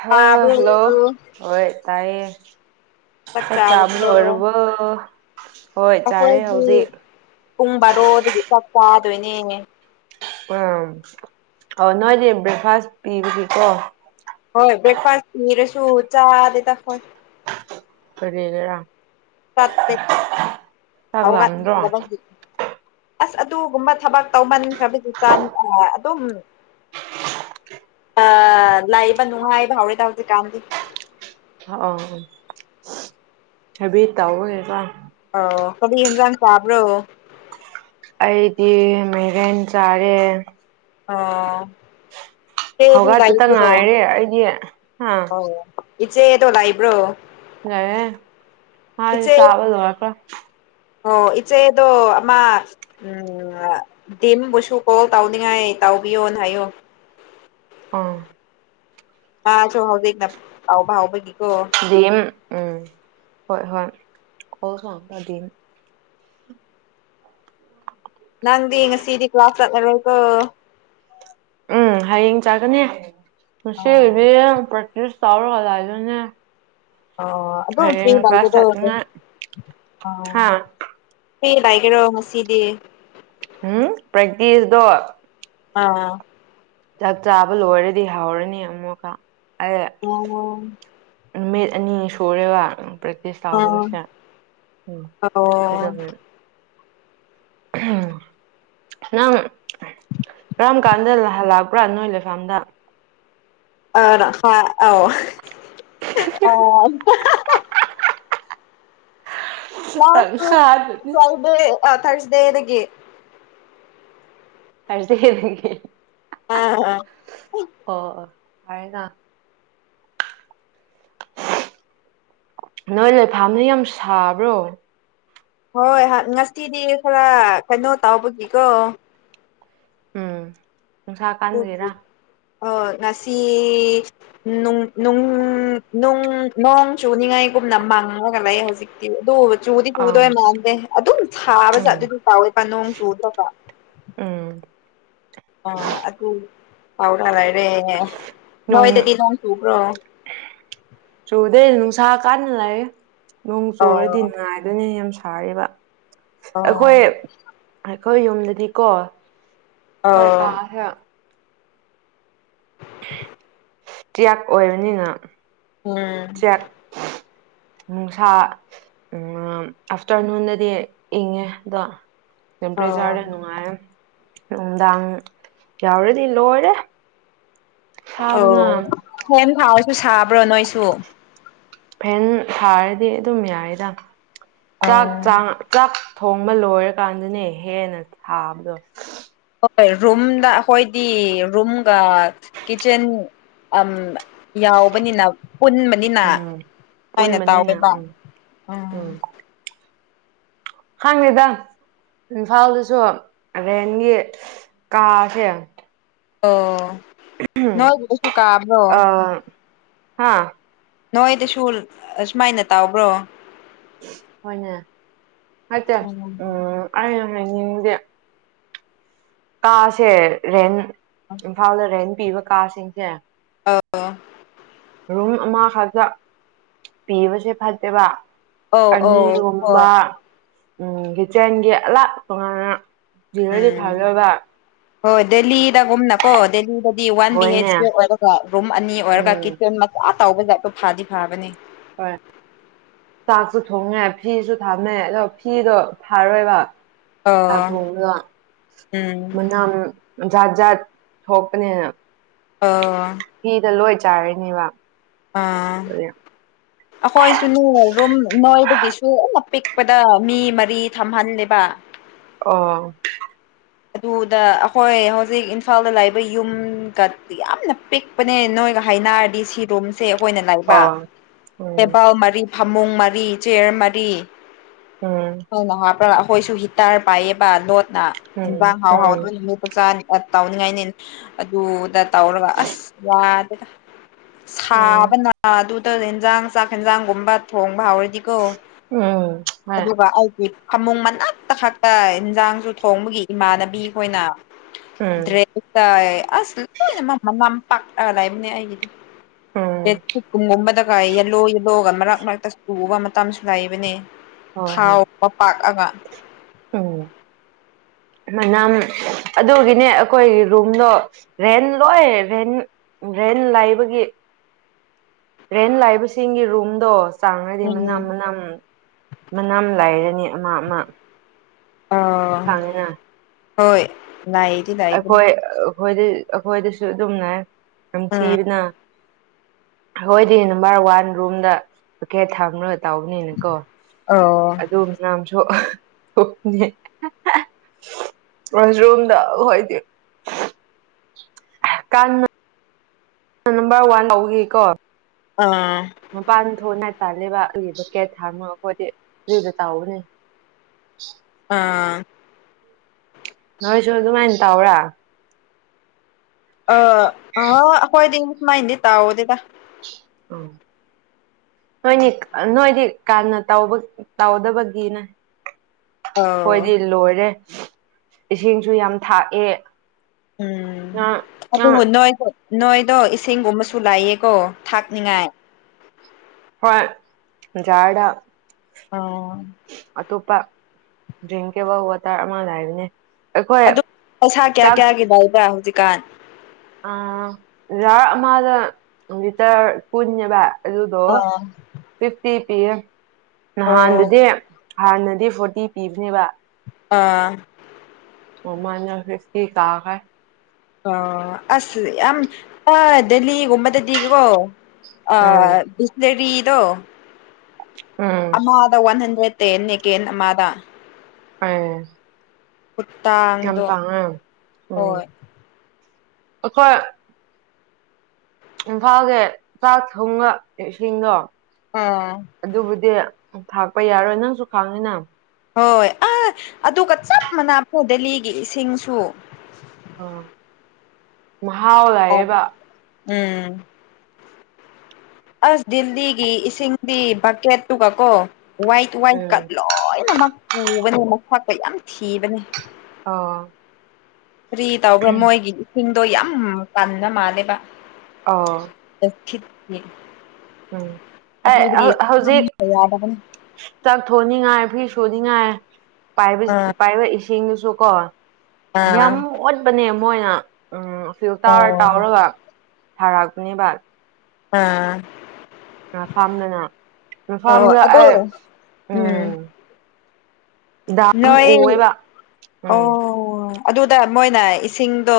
ꯍꯥ ꯇꯥꯕ꯭ꯔꯣ ꯍꯜꯂꯣ ꯍꯣꯏ ꯇꯥꯏꯌꯦ ꯆꯥꯛ ꯆꯥꯕ ꯂꯣꯏꯔꯕꯣ ꯍꯣꯏ ꯆꯥꯔꯦ ꯑꯩꯈꯣꯏꯗꯤ ꯍꯧꯖꯤꯛ ꯄꯨꯡ ꯕꯥꯔꯣꯗꯒꯤ ꯆꯥꯛ ꯆꯥꯗꯣꯏꯅꯦ ꯎꯝ ꯑꯣ ꯅꯣꯏꯗꯤ ꯕ꯭ꯔꯦꯛꯐꯥꯁ ꯄꯤꯕꯒꯤꯀꯣ ꯍꯣꯏ ꯕ꯭ꯔꯦꯛꯐꯥꯁ ꯄꯤꯔꯁꯨ ꯆꯥꯗꯦꯗ ꯑꯈꯣꯏ ꯀꯔꯤꯒꯤꯔꯥ ꯆꯠꯇ‌ꯦ ꯆꯥꯛ ꯍꯥꯎꯒꯠꯅꯤ ꯂꯥꯝꯗ꯭ꯔꯣ [unintelligible] ꯑꯁ ꯑꯗꯨꯒꯨꯝꯕ ꯊꯕꯛ ꯇꯧꯃꯟꯈ꯭ꯔꯕꯒꯤ ꯇꯟ ꯑꯗꯨꯝ ꯑ ꯂꯩꯕ ꯅꯨꯡꯉꯥꯏꯕ ꯍꯧꯔꯦꯗ ꯍꯧꯖꯤꯛ ꯀꯥꯟꯗꯤ ꯑ ꯑ ꯍ‌ꯦꯕꯤꯠ ꯇꯧꯕꯒꯤꯀ‌ꯣ [unintelligible] ꯑꯣ ꯀꯔꯤ ꯏꯟꯖꯥꯡ ꯊ‌ꯣꯡꯉꯕ꯭ꯔꯣ ꯑꯩꯗꯤ ꯃꯩꯔꯦꯟ ꯆꯥꯔꯦ ꯑꯣ ꯆꯦꯗꯤ ꯍꯧꯒꯠꯄꯇ ꯂꯩꯕ꯭ꯔꯣ ꯉꯥꯏꯔꯦ ꯑꯩꯗꯤ ꯍꯥ ꯑꯧ ꯏꯆꯦ ꯗꯣ ꯂꯩꯕ꯭ꯔꯣ ꯂꯩꯌꯦ ꯃꯥꯗꯤ ꯏꯆꯦ ꯆꯥꯕ ꯂꯣꯏꯈ꯭ꯔꯦ ꯑꯣ ꯏꯆꯦꯗꯣ ꯑꯃ ꯎꯝ ꯗꯤꯝꯕꯨꯁꯨ ꯀꯣꯜ ꯇꯧꯅꯤꯡꯉꯥꯏ ꯇꯥꯎꯕꯤꯌꯣꯅ ꯍꯥꯏꯌꯨ ꯑꯥ ꯃꯥꯁꯨ ꯍꯧꯖꯤꯛꯅ ꯇꯧꯕ ꯍꯧꯕꯒꯤ ꯗꯤꯑꯦꯝ ꯎꯝ ꯍ‌ꯣ ꯍꯣꯏ [unintelligible] [inaudible] ꯅꯪꯗꯤ ꯉꯁꯤꯗꯤ ꯀ꯭ꯂꯥꯁ ꯆꯠꯂꯔꯣꯏꯀꯣ ꯎꯝ ꯍꯌꯦꯡ ꯆꯥꯒꯅꯤ ꯑꯣ ꯉꯁꯤꯗꯤ ꯄ꯭ꯔꯦꯛꯇꯤꯁ ꯇꯧꯔꯒ ꯂꯩꯒꯅꯤ ꯑ ꯀ꯭ꯂꯥꯁ ꯑꯗꯨꯝ ꯆꯠꯅꯤꯡꯉꯥꯏ [unintelligible] ꯍꯥ ꯑ ꯀꯔꯤ ꯂꯩꯒꯦꯔꯣ ꯉꯁꯤꯗꯤ ꯎꯝ ꯄ꯭ꯔꯦꯛꯇꯤꯁꯗꯣ ꯑꯥ ꯆꯥꯛ ꯆꯥꯕ ꯂꯣꯏꯔꯗꯤ ꯍꯧꯔꯅꯤ ꯑꯃꯨꯛꯀ ꯑꯩ ꯑꯣ ꯅꯨꯃꯤꯠ ꯑꯅꯤ ꯁꯨꯔꯦꯕ ꯄ꯭ꯔꯦꯛꯇꯤꯁ ꯑꯣ ꯇꯧꯗꯕꯁꯦ ꯎꯝ ꯑꯣ ꯀꯩꯅ‌ꯣꯒꯤ ꯎꯝ ꯅꯪ ꯀꯔꯝ ꯀꯥꯟꯗ ꯍꯜꯂꯛꯄ꯭ꯔꯥ ꯅꯣꯏ ꯂꯩꯐꯝꯗ ꯑ ꯍ ꯑ ꯑꯥꯎ [unintelligible] ꯀ꯭ꯂꯥꯁ ꯁꯨ ꯇꯪꯈꯥꯏꯗꯅꯤ ꯇꯧꯗꯦ ꯑ ꯊꯥ꯭ꯔꯁꯗꯦꯗꯒꯤ ꯊ꯭ꯔꯁꯗ‌ꯦꯗꯒꯤ [unintelligible] ꯑꯣ ꯑꯣ ꯐꯔꯦꯅ ꯅꯣꯏ ꯂꯩꯐꯝꯗ‌ꯣ ꯌꯥꯝ ꯁꯥꯕ꯭ꯔꯣ ꯍꯣꯏ ꯉꯁꯤꯗꯤ ꯈꯔ ꯀꯩꯅꯣ ꯇꯧꯕꯒꯤꯀꯣ ꯎꯝ ꯅꯨꯡꯁꯥ ꯀꯥꯟꯕꯒꯤꯔꯥ ꯑꯣ ꯉꯁꯤ ꯅꯨꯡ ꯅꯨꯡ ꯄꯨꯡ ꯅꯣꯡ ꯆꯨꯅꯤꯉꯥꯏꯒꯨꯝꯅ ꯃꯥꯡꯉꯒ ꯂꯩ ꯍꯧꯖꯤꯛ ꯑꯗꯨ ꯆꯨꯗꯤ ꯑꯥ ꯆꯨꯗꯣꯏ ꯃꯥꯟꯗꯦ ꯑꯗꯨꯝ ꯊꯥꯕ ꯎꯝ ꯆꯠꯂꯦꯕ ꯀꯥꯎꯋꯦ ꯄꯥ ꯅꯣꯡ ꯆꯨꯗꯕ ꯎꯝ ꯑꯥ ꯑꯗꯨ ꯄꯥꯎꯔ ꯂꯩꯔꯦ ꯅꯣꯏꯗꯗꯤ ꯅꯣꯡ ꯆꯨꯕ꯭ꯔꯣ ꯆꯨꯗ ꯅꯨꯡꯁꯥ ꯀꯟꯅ ꯂꯩꯌꯦ ꯅꯣꯡ ꯆꯨꯔꯗꯤ ꯑꯣ ꯅꯨꯉꯥꯏꯗꯣꯅꯦ ꯌꯥꯝ ꯁꯥꯏꯌꯦꯕ ꯑꯩꯈꯣꯏ ꯑꯣ ꯑꯩꯈꯣꯏ ꯌꯨꯝꯗꯗꯤꯀꯣ ꯍꯣꯏ ꯑꯣ ꯀꯥꯥꯁꯦ ꯆꯦꯛ ꯑꯣꯏꯕꯅꯤꯅ ꯎꯝ ꯆꯦꯛ ꯅꯨꯡꯁꯥ ꯎꯝ ꯑꯥꯐꯇꯔꯅꯨꯟꯗꯗꯤ ꯏꯪꯉꯦ ꯑꯗꯣ ꯑꯣ ꯇꯦꯝꯄꯔꯦꯆꯔꯗ ꯅꯨꯡꯉꯥꯏꯌꯦ ꯅꯨꯡꯗꯥꯡ ꯌꯥꯎꯔꯗꯤ ꯂꯣꯏꯔꯦ ꯁꯥꯕꯅ ꯑꯣ ꯐꯦꯟ ꯊꯥꯔꯁꯨ ꯁꯥꯕ꯭ꯔꯣ ꯅꯣꯏꯁꯨ ꯐꯦꯟ ꯊꯔꯥꯗꯤ ꯑꯗꯨꯝ ꯌꯥꯏꯗ ꯆꯥꯛ ꯑꯣ ꯆ ꯆꯥꯛ ꯊꯣꯡꯕ ꯂꯣꯏꯔꯀꯥꯟꯗꯅꯦ ꯍꯦꯟꯅ ꯊꯥꯕꯗꯣ ꯍꯣꯏ ꯔꯨꯝꯗ ꯑꯩꯈꯣꯏꯗꯤ ꯔꯨꯝꯒ ꯀꯤꯠꯆꯦꯟ ꯎꯝ ꯌꯥꯎꯕꯅꯤꯅ ꯄꯨꯟ ꯑꯅꯤꯅ ꯎꯝ ꯍꯥꯏꯅ ꯄꯨꯟꯕꯅꯤꯅ ꯇꯥꯎꯋꯦꯕ ꯎꯝ ꯎꯝ ꯍꯥꯡ ꯂꯤꯗ ꯏꯝꯐꯥꯜꯗꯁꯨ ꯔꯦꯟꯒꯤ ꯀꯥꯁꯦ ꯑꯣ ꯅꯣꯏꯁꯨ [unintelligible] ꯀꯥꯕ꯭ꯔꯣ ꯍꯥꯥ ꯅꯣꯏꯗꯁꯨ ꯁꯨꯃꯥꯏꯅ ꯇꯥꯎꯕ꯭ꯔꯣ ꯍꯣꯏꯅꯦ ꯍꯥꯏꯇꯦ [unintelligible] ꯀꯥꯁꯦ ꯔꯦꯟ ꯏꯝꯐꯥꯜꯗ ꯔꯦꯟ ꯄꯤꯕ ꯀꯥꯁꯤꯡꯁꯦ [unintelligible] ꯔꯨꯝ ꯑꯃꯈꯛꯇ ꯄꯤꯕꯁꯦ ꯐꯠꯇꯦꯕ ꯑꯧ ꯑꯧ ꯍꯣꯏ ꯑꯅꯤꯒꯨꯝꯕ ꯎꯝ ꯀꯤꯠꯆꯦꯟꯒꯤ ꯑꯂꯥꯛꯄ ꯇꯉꯥꯟꯅ ꯎꯝ ꯍꯣꯏ ꯗꯦꯜꯂꯤꯗꯒꯨꯝꯅꯀꯣ ꯗꯦꯜꯂꯤ ꯗꯤ ꯋꯥꯟ ꯕꯤ ꯍꯣꯏꯅꯦ ꯍꯩꯆꯀꯤ ꯑꯣꯏꯔꯒ ꯔꯨꯝ ꯑꯅꯤ ꯑꯣꯏꯔꯒ ꯎꯝ ꯀꯤꯠꯆꯟ ꯃꯆꯥ ꯇꯧꯕꯁꯦ ꯐꯗꯤ ꯐꯥꯕꯅꯦ ꯍꯣꯏ ꯆꯥꯛꯁꯨ ꯊꯣꯡꯉꯦ ꯐꯤꯁꯨ ꯊꯥꯝꯃꯦ ꯑꯗꯣ ꯐꯤꯗꯣ ꯐꯥꯔꯣꯏꯕ ꯆꯥꯛ ꯑꯣ ꯊꯣꯡꯕꯗꯣ ꯎꯝ ꯃꯅꯝ ꯖꯥꯠ ꯖꯥꯠ ꯊꯣꯛꯄꯅꯤꯅ ꯑꯣ ꯐꯤꯗ ꯂꯣꯏ ꯆꯥꯏꯔꯅꯤꯕ ꯑꯥ ꯑꯩꯈꯣꯏꯁꯨꯅꯦ ꯔꯨꯝ ꯅꯣꯏꯗꯒꯤꯁꯨ ꯑꯅ ꯄꯤꯛꯄꯗ ꯃꯤ ꯃꯔꯤ ꯊꯝꯍꯜꯂꯦꯕ ꯑꯣ ꯑꯗꯨꯗ ꯑꯩꯈꯣꯏ ꯍꯧꯖꯤꯛ ꯏꯝꯐꯥꯜꯗ ꯂꯩꯕ ꯌꯨꯝꯒꯇꯤ ꯌꯥꯝꯅ ꯄꯤꯛ ꯅꯦ ꯅꯣꯏꯒ ꯍꯥꯏꯅꯔꯗꯤ ꯁꯤ ꯔꯨꯝ ꯁꯦ ꯑꯩꯈꯣꯏꯅ ꯂꯩꯕ ꯑꯣ ꯎꯝ ꯇꯦꯕꯜ ꯃꯔꯤ ꯐꯃꯨꯡ ꯃꯔꯤ ꯆꯤꯌꯔ ꯃꯔꯤ ꯎꯝ ꯅꯪꯅ ꯍꯥꯞꯄ꯭ꯔꯥ ꯑꯩꯈꯣꯏꯁꯨ ꯍꯤꯇꯥꯔ ꯄꯥꯏꯌꯦꯕ ꯂꯣꯠꯅ ꯎꯝ ꯌꯦꯟꯖꯥꯡ ꯍꯥꯎ ꯎꯝ ꯍꯥꯎꯗꯣꯏꯅꯤ ꯂꯣꯠꯄ ꯆꯥꯅꯤ ꯑ ꯇꯥꯎꯅꯤꯡꯉꯥꯏꯅꯦ ꯑꯗꯨꯗ ꯇꯧꯔꯒ ꯑꯁ ꯌꯥꯗꯦꯗ ꯎꯝ ꯁꯥꯕꯅ ꯑꯗꯨꯗ ꯏꯟꯖꯥꯡ ꯆꯥꯛ ꯌꯦꯟꯖꯥꯡꯒꯨꯝꯕ ꯊꯣꯡꯕ ꯍꯧꯔꯗꯤꯀꯣ ꯎꯝ ꯍꯣꯏ ꯑꯗꯨꯒ ꯑꯩꯒꯤ ꯐꯃꯨꯡ ꯃꯅꯥꯛꯇ ꯈꯛꯇ ꯏꯟꯖꯥꯡꯁꯨ ꯊꯣꯡꯕꯒꯤ ꯏꯃꯥꯟꯅꯕꯤꯈꯣꯏꯅ ꯎꯝ ꯗ꯭ꯔꯦꯁꯇ [unintelligible] ꯑꯁ ꯂꯣꯏꯅ ꯃꯃꯝ ꯄꯥꯛꯂ ꯂꯩꯕꯅꯦ ꯑꯩꯒꯤꯗꯤ ꯎꯝ ꯨꯝꯒꯨꯝꯕꯗꯒꯥꯏ ꯌꯦꯜꯂꯣ ꯌꯦꯜꯂꯣꯒ ꯃꯔꯛ ꯃꯔꯛꯇ ꯆꯨ ꯎꯕ ꯃꯇꯝꯁꯨ ꯂꯩꯏꯕꯅꯦ ꯊꯥꯎ ꯃꯄꯥꯛ ꯑꯃ ꯑꯝ ꯃꯅꯝ ꯑꯗꯨꯒꯤꯅꯦ ꯑꯩꯈꯣꯏꯒꯤ ꯔꯨꯝꯗꯣ ꯔꯦꯟ ꯂꯣꯏ ꯔꯦꯟ ꯔꯦꯟ ꯂꯥꯏꯕꯒꯤ ꯔꯦꯟ ꯂꯥꯏꯕꯁꯤꯡꯒꯤ ꯔꯨꯝꯗꯣ ꯆꯥꯡꯉꯗꯤ ꯃꯅꯥ ꯎꯝ ꯃꯅꯥ ꯃꯅꯥ ꯂꯥꯏꯔꯅꯤ ꯑꯃ ꯑꯃ ꯑꯣ ꯈꯪꯉꯤꯅ ꯍꯣꯏ ꯑꯩꯈꯣꯏ ꯂꯩꯕꯅꯤ ꯑꯩꯈꯣꯏꯗ ꯑꯩꯈꯣꯏꯗꯁꯨ ꯑꯗꯨꯝꯅꯦ ꯎꯝ ꯅꯝꯊꯤꯕꯅ ꯑꯩꯈꯣꯏꯗꯤ ꯅꯝꯕꯔ ꯋꯥꯟ ꯔꯨꯝꯗ ꯕꯀꯦꯠ ꯊꯝꯃꯒ ꯇꯧꯕꯅꯤꯅꯀꯣ ꯑꯣ ꯑꯗꯨꯝ ꯃꯁꯨ [unintelligible] ꯋꯥꯁꯔꯨꯝꯗ ꯀꯥꯟ ꯅꯝꯕꯔ ꯋꯥꯟ ꯂꯧꯒꯦ [unintelligible] ꯀꯣ ꯑꯥ ꯃꯄꯥꯟ ꯊꯣꯛ ꯅꯥꯏ ꯇꯜꯂꯦꯕ ꯑꯗꯨꯒꯤ ꯕꯀꯦꯠ ꯊꯥꯝꯃꯒ ꯑꯩꯈꯣꯏꯗꯤ ꯑꯗꯨꯗ ꯇꯥꯎꯕꯅꯦ ꯑꯥ ꯅꯣꯏꯁꯨ ꯑꯗꯨꯃꯥꯏꯅ ꯇꯧ꯭ꯔꯥ ꯑ ꯑ ꯑꯩꯈꯣꯏꯗꯤꯃꯥꯏꯗꯤꯦ ꯇꯥꯎꯑꯣꯗꯗ ꯑꯧ ꯅꯣꯏꯅꯤ ꯅꯣꯏꯗꯤ ꯀꯅ ꯇꯧꯗ ꯇꯧꯗꯕꯒꯤꯅ ꯑꯧ ꯍꯣꯏꯗꯤ ꯂꯣꯏꯔꯦ ꯏꯁꯤꯡꯁꯨ ꯌꯥꯝ ꯊꯥꯛꯑꯦ ꯎꯝ ꯉꯥ ꯉꯥ ꯑꯗꯨꯕꯨ ꯅꯣꯏꯁꯨ ꯅꯣꯏꯗꯣ ꯏꯁꯤꯡꯒꯨꯝꯕꯁꯨ ꯂꯩꯌꯦꯀꯣ ꯊꯥꯛꯅꯤꯉꯥꯏ ꯍꯣꯏ ꯖꯥꯔꯗ ꯑꯣ ꯑꯇꯣꯞꯄ ꯗ꯭ꯔꯤꯡꯀꯦꯕꯜ ꯋꯥꯇꯔ ꯑꯃ ꯂꯩꯕꯅꯦ ꯑꯩꯈꯣꯏ ꯑꯗꯨ ꯄꯩꯁꯥ ꯀꯌꯥ ꯆꯥꯛ ꯀꯌꯥꯒꯤ ꯂꯩꯕ꯭ꯔ ꯍꯧꯖꯤꯛꯀꯥꯟ ꯑꯥ ꯖꯥꯔ ꯑꯃꯗ ꯂꯤꯇꯔ ꯀꯨꯟꯅꯦꯕ ꯑꯗꯨꯗꯣ ꯑꯥ ꯐꯤꯐꯇꯤ ꯄꯤꯌꯦ ꯑꯣ ꯅꯍꯥꯟꯗꯨꯗꯤ ꯍꯥꯟꯅꯗꯤ ꯐꯣꯔꯇꯤ ꯄꯤꯕꯅꯦꯕ ꯑꯥ ꯃꯃꯥꯅ ꯐꯤꯐꯇꯤ ꯀꯥꯈ꯭ꯔꯦ ꯑ ꯑꯁ ꯌꯥꯝ ꯗꯦꯜꯍꯤꯒꯨꯝꯕꯗꯗꯤꯀꯣ ꯎꯝ ꯑ ꯕꯤꯁꯂꯔꯤꯗꯣ ꯎꯝ ꯑꯃꯥꯗ ꯋꯥꯟ ꯍꯟꯗ꯭ꯔꯦꯠ ꯇꯦꯟ ꯅꯦꯀꯦꯟ ꯑꯃꯥꯗ ꯑ ꯀꯨꯇꯥꯥ ꯌꯥꯝ ꯇꯥꯡꯉꯦ ꯎꯝ ꯑꯩꯈꯣꯏ ꯏꯝꯐꯥꯜꯒꯤ ꯆꯥꯛ ꯊꯣꯡꯕ ꯏꯁꯤꯡꯗꯣ ꯎꯝ ꯑꯗꯨꯕꯨꯗꯤ ꯊꯥꯛꯄ ꯌꯥꯔꯣꯏ ꯅꯪꯁꯨ ꯈꯥꯡꯉꯤꯅ ꯍꯣꯏ ꯑ ꯑꯗꯨꯒ ꯆꯞ ꯃꯥꯟꯅꯥ ꯐ ꯗꯦꯜꯂꯤꯒꯤ ꯏꯁꯤꯡꯁꯨ ꯑ ꯃꯍꯥꯎ ꯂꯌꯦꯕ ꯎꯝ ꯑꯁ ꯗꯤꯜꯂꯤꯒꯤ ꯏꯁꯤꯡꯗꯤ ꯕꯀꯦꯠꯇꯨꯒ ꯀꯣ ꯋꯥꯏꯠ ꯋꯥꯏꯠ ꯎꯝ ꯀꯠ ꯂꯣꯏꯅꯃꯛ ꯄꯨꯕꯅꯦ ꯃꯁꯥꯛꯀ ꯌꯥꯝ ꯊꯤꯕꯅꯦ ꯑꯣ ꯐ꯭ꯔꯤ ꯇꯧꯕ꯭ꯔꯥ ꯃꯣꯏꯒꯤ ꯏꯁꯤꯡꯗꯣ ꯌꯥꯝ ꯄꯅ ꯃꯥꯜꯂꯦꯕ ꯑ ꯗꯈꯤ ꯎꯝ ꯑꯩ ꯍꯧ ꯍꯧꯖꯤꯛ ꯌꯥꯗꯕꯅꯤ ꯆꯥꯛ ꯊꯣꯡꯅꯤꯡꯉꯥꯏ ꯐꯤ ꯁꯨꯅꯤꯡꯉꯥꯏ ꯄꯥꯏꯕ ꯑꯥ ꯄꯥꯏꯕ ꯁꯤꯡꯗꯨꯁꯨ ꯀꯣ ꯑꯥ ꯌꯥꯝ ꯑꯣꯠꯄꯅꯦ ꯃꯣꯏꯅ ꯎꯝ ꯁꯨꯝ ꯑꯣ ꯇꯥꯎꯔ ꯇꯥꯎꯔꯒ ꯊꯥꯔꯛꯄꯅꯤꯕ ꯑꯝ ꯃ ꯐꯥꯝꯗꯅ ꯑꯣ ꯃꯐꯝꯥꯝꯗ ꯑꯗꯣ ꯑꯩ ꯎꯝ ꯗꯥꯝ ꯅꯣꯏ ꯎꯑꯦꯕ ꯎꯝ ꯑꯣ ꯑꯗꯨꯗ ꯃꯣꯏꯅ ꯏꯁꯤꯡꯗꯣ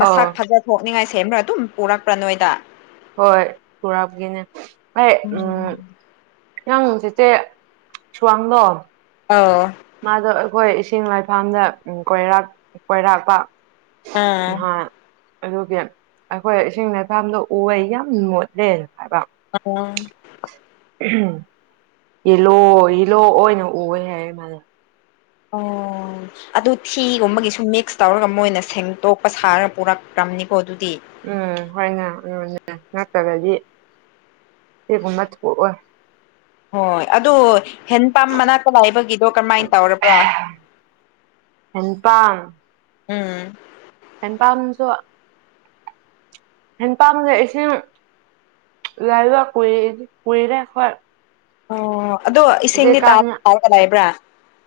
ꯃꯁꯛ ꯑꯥ ꯐꯖ ꯊꯣꯛꯣꯛꯅꯤꯡꯉꯥꯏ ꯁꯦꯝꯕ꯭ꯔꯥ ꯑꯗꯨꯝ ꯄꯨꯔꯛꯄ꯭ꯔꯥ ꯅꯣꯏꯗ ꯍꯣꯏ ꯄꯨꯔꯥꯞꯒꯤꯅꯦ ꯑꯩ ꯎꯝ ꯅꯪ ꯆꯆꯦ ꯁ꯭ꯋꯥꯡꯗꯣ ꯑꯧ ꯃꯥꯗꯣ ꯑꯩꯈꯣꯏ ꯏꯁꯤꯡ ꯂꯥꯏꯐꯝꯥꯝꯗ ꯀꯣꯏꯔꯥꯛ ꯀꯣꯏꯔꯥꯛꯄ ꯑꯥ ꯍꯥꯥ ꯑꯗꯨꯒꯤ ꯑꯩꯈꯣꯏ ꯏꯁꯤꯡ ꯂꯩꯥꯏꯄꯥꯗꯣ ꯎꯍ ꯌꯥꯝ ꯃꯣꯠꯂꯦ ꯍꯥꯏꯕ ꯑ ꯌꯦꯂꯣ ꯌꯦꯂꯣ ꯑꯣꯏꯅ ꯎꯌꯦ ꯍꯥꯏꯌꯦ ꯃꯥꯗꯣ ꯑꯣ ꯑꯗꯨ ꯊꯤꯒꯨꯝꯕꯒꯤꯁꯨ ꯃꯤꯛꯁ ꯇꯧꯔꯒ ꯃꯣꯏꯅ ꯁꯦꯡꯇꯣꯛꯄ ꯁꯥꯔꯒ ꯄꯨꯔꯛꯈ꯭ꯔꯕꯅꯤꯀꯣ ꯑꯗꯨꯗꯤ ꯎꯝ ꯍꯣꯏꯅꯅꯦ ꯅꯠꯇ꯭ꯔꯗꯤ ꯀꯦꯒꯨꯝꯕ ꯊꯣꯛꯑꯣꯏ ꯍꯣꯏ ꯑꯗꯨ ꯍꯦꯟ ꯄꯝ ꯃꯅꯥꯛꯇ ꯂꯥꯏꯕꯒꯤꯗꯣ ꯀꯔꯝꯍꯥꯏꯅ ꯇꯧꯔꯕ꯭ꯔꯥ ꯍꯦꯟ ꯄꯥꯟ ꯎꯝ ꯑꯦ ꯄꯝꯁꯨ ꯍꯦꯟ ꯄꯥꯝꯖꯦ ꯏꯁꯤꯡ ꯂꯥꯏꯕ ꯀꯨ ꯀꯨꯏꯔꯦ ꯑꯣꯏ ꯑꯣ ꯑꯗꯣ ꯏꯁꯤꯡꯗꯤ ꯇꯥ ꯍꯧꯖꯤꯛꯀꯥꯟꯁꯤꯅ ꯀꯗꯥꯏꯕ꯭ꯔꯥ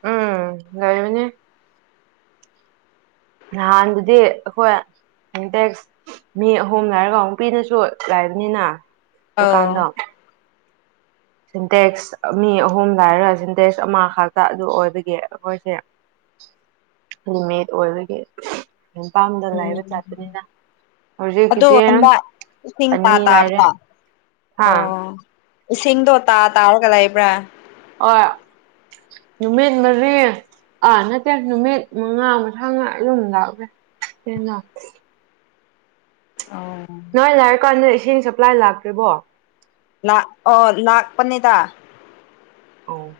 ꯎꯝ ꯂꯩꯕꯅꯤ ꯅꯍꯥꯟꯗꯨꯗꯤ ꯑꯩꯈꯣꯏ ꯏꯟꯇꯦꯛꯁ ꯃꯤ ꯑꯍꯨꯝ ꯂꯩꯔꯒ ꯑꯃꯨꯛ ꯅꯨꯄꯤꯅꯁꯨ ꯂꯩꯕꯅꯤꯅ ꯑꯧ ꯗꯨꯀꯥꯟꯗꯣ ꯁꯤꯟꯇꯦꯛꯁ ꯃꯤ ꯑꯍꯨꯝ ꯂ ꯍꯥꯏꯔꯒ ꯁꯤꯟꯇꯦꯛꯁ ꯑꯃꯈꯥꯛꯛꯇ ꯑꯗꯨ ꯑꯣꯏꯕꯒꯤ ꯑꯩꯈꯣꯏꯁꯦ ꯔꯨꯝꯃꯦꯠ ꯑꯣꯏꯕꯒꯤ ꯃꯄꯥꯝꯗ ꯂꯩꯕ ꯆꯠꯄꯅꯤꯗ ꯑꯗꯨ ꯍꯗꯥ ꯂꯤꯁꯤꯡ ꯇꯥ ꯑꯅꯤ ꯂꯩꯔꯦ ꯇꯥꯕꯣ ꯍꯥ ꯑꯣ ꯏꯁꯤꯡꯗꯣ ꯇꯥ ꯇꯥꯔꯒ ꯂꯩꯕ꯭ꯔꯥ ꯑꯣ ꯅꯨꯃꯤꯠ ꯃꯔꯤ ꯑꯥ ꯅꯠꯇꯦ ꯅꯨꯃꯤꯠ ꯃꯉꯥ ꯃꯊꯥ ꯃꯥ ꯑꯗꯨꯝ ꯂꯥꯛꯂꯦ ꯍꯅ ꯑꯣ ꯅꯣꯏ ꯂꯥꯏꯔ ꯀꯥꯟꯗ ꯏꯁꯤꯡ ꯁꯄ꯭ꯂꯥꯏ ꯂꯥꯛꯇ꯭ꯔꯤꯕꯣ ꯂꯥꯛ ꯑꯣ ꯂꯥꯛꯄꯅꯤꯗ ꯑꯣ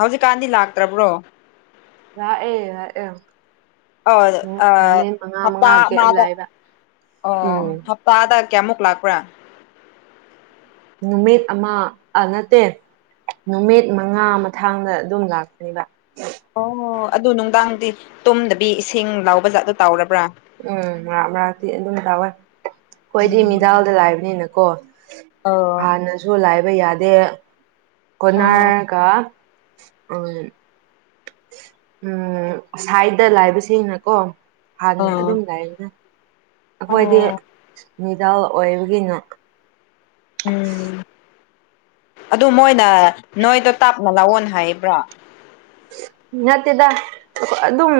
ꯍꯧꯖꯤꯛꯀꯥꯟꯗꯤ ꯂꯥꯛꯇ꯭ꯔꯕ꯭ꯔꯣ ꯂꯥꯛ ꯑꯦ ꯂꯥꯛ ꯑꯦ ꯑ ꯑꯣ ꯍꯞꯇꯥ ꯃꯉꯥ ꯒꯦꯞ ꯑꯃꯗ ꯂꯥꯛꯑꯦꯕ ꯎꯝ ꯑꯣ ꯇꯥꯗ ꯀꯌꯥꯃꯨꯛ ꯂꯥꯛꯄ꯭ꯔꯥ ꯅꯨꯃꯤꯠ ꯑꯃ ꯅꯠꯇꯦ ꯅꯨꯃꯤꯠ ꯃꯉꯥ ꯃꯊꯥꯡꯗ ꯑꯗꯨꯝ ꯂꯥꯛꯀꯅꯦꯕ ꯑꯣ ꯑꯗꯨ ꯅꯨꯡꯗꯥꯡꯗꯤ ꯇꯨꯝꯗꯕꯤ ꯏꯁꯤꯡ ꯂꯥꯎꯕ ꯖꯥꯠꯇꯣ ꯇꯥꯎꯔꯕ꯭ꯔꯥ ꯎꯝ ꯃꯔꯛ ꯃꯔꯛꯇꯤ ꯑꯗꯨꯝ ꯇꯥꯑꯣꯏ ꯑꯩꯣꯏꯗꯤ ꯎꯝ ꯃꯤꯗꯥꯜꯗ ꯂꯥꯏꯕꯅꯤꯅꯀꯣ ꯑꯣ ꯍꯥꯟꯅꯁꯨ ꯂꯥꯏꯕ ꯌꯥꯗꯦ ꯀꯔꯅꯥꯀꯥ ꯑ ꯎꯝ ꯁꯥꯏꯗ ꯂꯥꯏꯕꯁꯅꯤꯀꯣ ꯍꯥꯟꯅ ꯑꯣ ꯑꯗꯨꯝ ꯂꯥꯏꯅ ꯑꯩꯈꯣꯏꯗꯤ ꯃꯤꯗꯥꯜ ꯑꯣꯏꯕꯒꯤꯅꯣ ꯎꯝ ꯑꯗꯨ ꯃꯣꯏꯅ ꯅꯣꯏꯗꯣ ꯇꯥꯞꯅ ꯂꯥꯛꯑꯣꯅ ꯍꯥꯏꯕ꯭ꯔꯣ ꯅꯠꯇꯦꯗ ꯑꯗꯨꯝ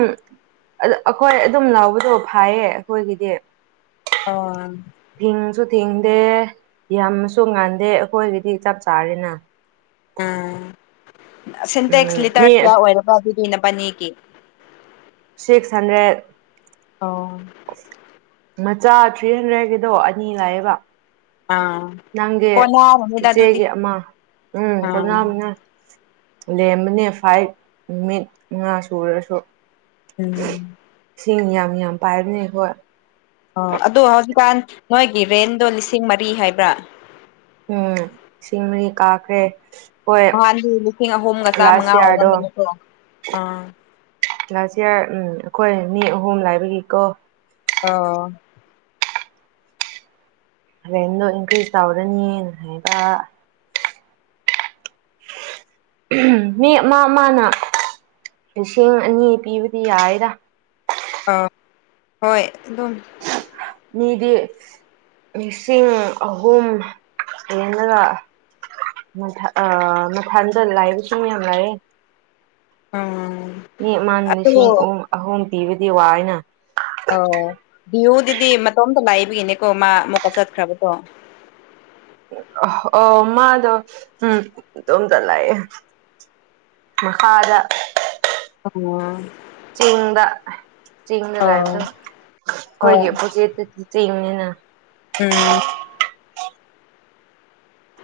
ꯑꯗꯨ ꯑꯩꯈꯣꯏ ꯑꯗꯨꯝ ꯂꯕꯗꯣ ꯐꯥꯏꯌꯦ ꯑꯩꯈꯣꯏꯒꯤꯗꯤ ꯑꯣ ꯊꯤꯡꯁꯨ ꯊꯤꯡꯗꯦ ꯌꯥꯝꯁꯨ ꯉꯥꯟꯗꯦ ꯑꯩꯈꯣꯏꯒꯤꯗꯤ ꯆꯞ ꯆꯥꯔꯦꯅ ꯁꯤꯟꯇꯦꯛꯁ ꯎꯝ ꯃꯤ ꯂꯤꯇꯔ ꯀꯌꯥ ꯑꯣꯏꯔꯒ ꯑꯗꯨꯗꯤ ꯅꯕꯅꯦꯒꯤ ꯁꯤꯛꯁ ꯍꯟꯗ꯭ꯔꯦꯠ ꯑꯣ ꯃꯆꯥ ꯊ꯭ꯔꯤ ꯍꯟꯗ꯭ꯔꯦꯠꯀꯤꯗꯣ ꯑꯅꯤ ꯂꯥꯛꯑꯦꯕ ꯑꯥ ꯅꯪꯗꯤ ꯀꯣꯟꯅꯔꯅꯤꯗ ꯑꯗꯨꯗꯤ ꯆꯤꯆꯦꯒꯤ ꯑꯃ ꯎꯝ ꯑꯥ ꯀꯣꯟꯅꯕꯅꯤ ꯂꯦꯝꯕꯅꯦ ꯐꯥꯏꯚ ꯅꯨꯃꯤꯠ ꯃꯉꯥ ꯁꯨꯔꯁꯨ ꯎꯝ ꯁꯤꯡ ꯌꯥꯝ ꯌꯥꯝ ꯄꯥꯏꯕꯅꯦ ꯑꯈꯣꯏ ꯑꯣ ꯑꯗꯣ ꯍꯧꯖꯤꯛꯀꯥꯟ ꯅꯣꯏꯒꯤ ꯔꯦꯟꯗꯣ ꯂꯤꯁꯤꯡ ꯃꯔꯤ ꯍꯥꯏꯕ꯭ꯔꯥ ꯎꯝ ꯏꯁꯤꯡ ꯃꯔꯤ ꯀꯥꯈ꯭ꯔꯦ ꯍꯣꯏ ꯅꯍꯥꯟꯗꯤ ꯂꯤꯁꯤꯡ ꯑꯍꯨꯝꯒ ꯆꯥꯝꯃꯉꯥ ꯂꯥꯁ ꯏꯌꯥꯔꯗꯣ ꯑꯣꯏꯔꯒꯗ ꯅꯠꯇ ꯎꯝ ꯂꯥꯁ ꯏꯌꯥꯔ ꯎꯝ ꯑꯩꯈꯣꯏ ꯃꯤ ꯑꯍꯨꯝ ꯂꯥꯏꯕꯒꯤꯀꯣ ꯑꯣ ꯍꯣꯔꯦꯟꯗꯣ ꯏꯟꯀ꯭ꯔꯦꯖ ꯇꯧꯔꯅꯤꯅ ꯍꯥꯏꯕ ꯃꯤ ꯑꯃ ꯃꯥꯅ ꯂꯤꯁꯤꯡ ꯑꯅꯤ ꯄꯤꯕꯗꯤ ꯌꯥꯏꯔ ꯑ ꯍꯣꯏ ꯑꯗꯨꯝ ꯃꯤꯗꯤ ꯂꯤꯁꯤꯡ ꯑꯍꯨꯝ ꯍꯦꯜꯂꯒ ꯑ ꯃꯊꯥꯟꯗ ꯂꯥꯏꯕꯁꯨ ꯌꯥꯝ ꯂꯥꯏꯑꯦ ꯎꯝ ꯃꯤ ꯑꯃ ꯑꯗꯣ ꯂꯤꯁꯤꯡ ꯑꯍꯨꯝ ꯑꯍꯨꯝ ꯄꯤꯕꯗꯤ ꯋꯥꯏꯅ ꯑꯣ ꯚ꯭ꯌꯨꯗꯨꯗꯤ ꯃꯇꯣꯝꯇ ꯂꯥꯛꯏꯕꯒꯤꯅꯤꯀꯣ ꯃꯥ ꯑꯃꯨꯛꯀ ꯆꯠꯈ꯭ꯔꯕꯗꯣ ꯑ ꯑꯣ ꯃꯥꯗꯣ ꯎꯝ ꯏꯇꯣꯝꯇ ꯂꯩꯌꯦ ꯃꯈꯥꯗ ꯑꯣꯝ ꯆꯤꯡꯗ ꯆꯤꯡꯗ ꯑꯣ ꯂꯩꯕꯗ ꯍꯣꯏ ꯑꯩꯈꯣꯏꯒꯤ ꯑꯣꯄꯣꯖꯦꯠꯇ ꯆꯤꯡꯅꯤꯅ ꯎꯝ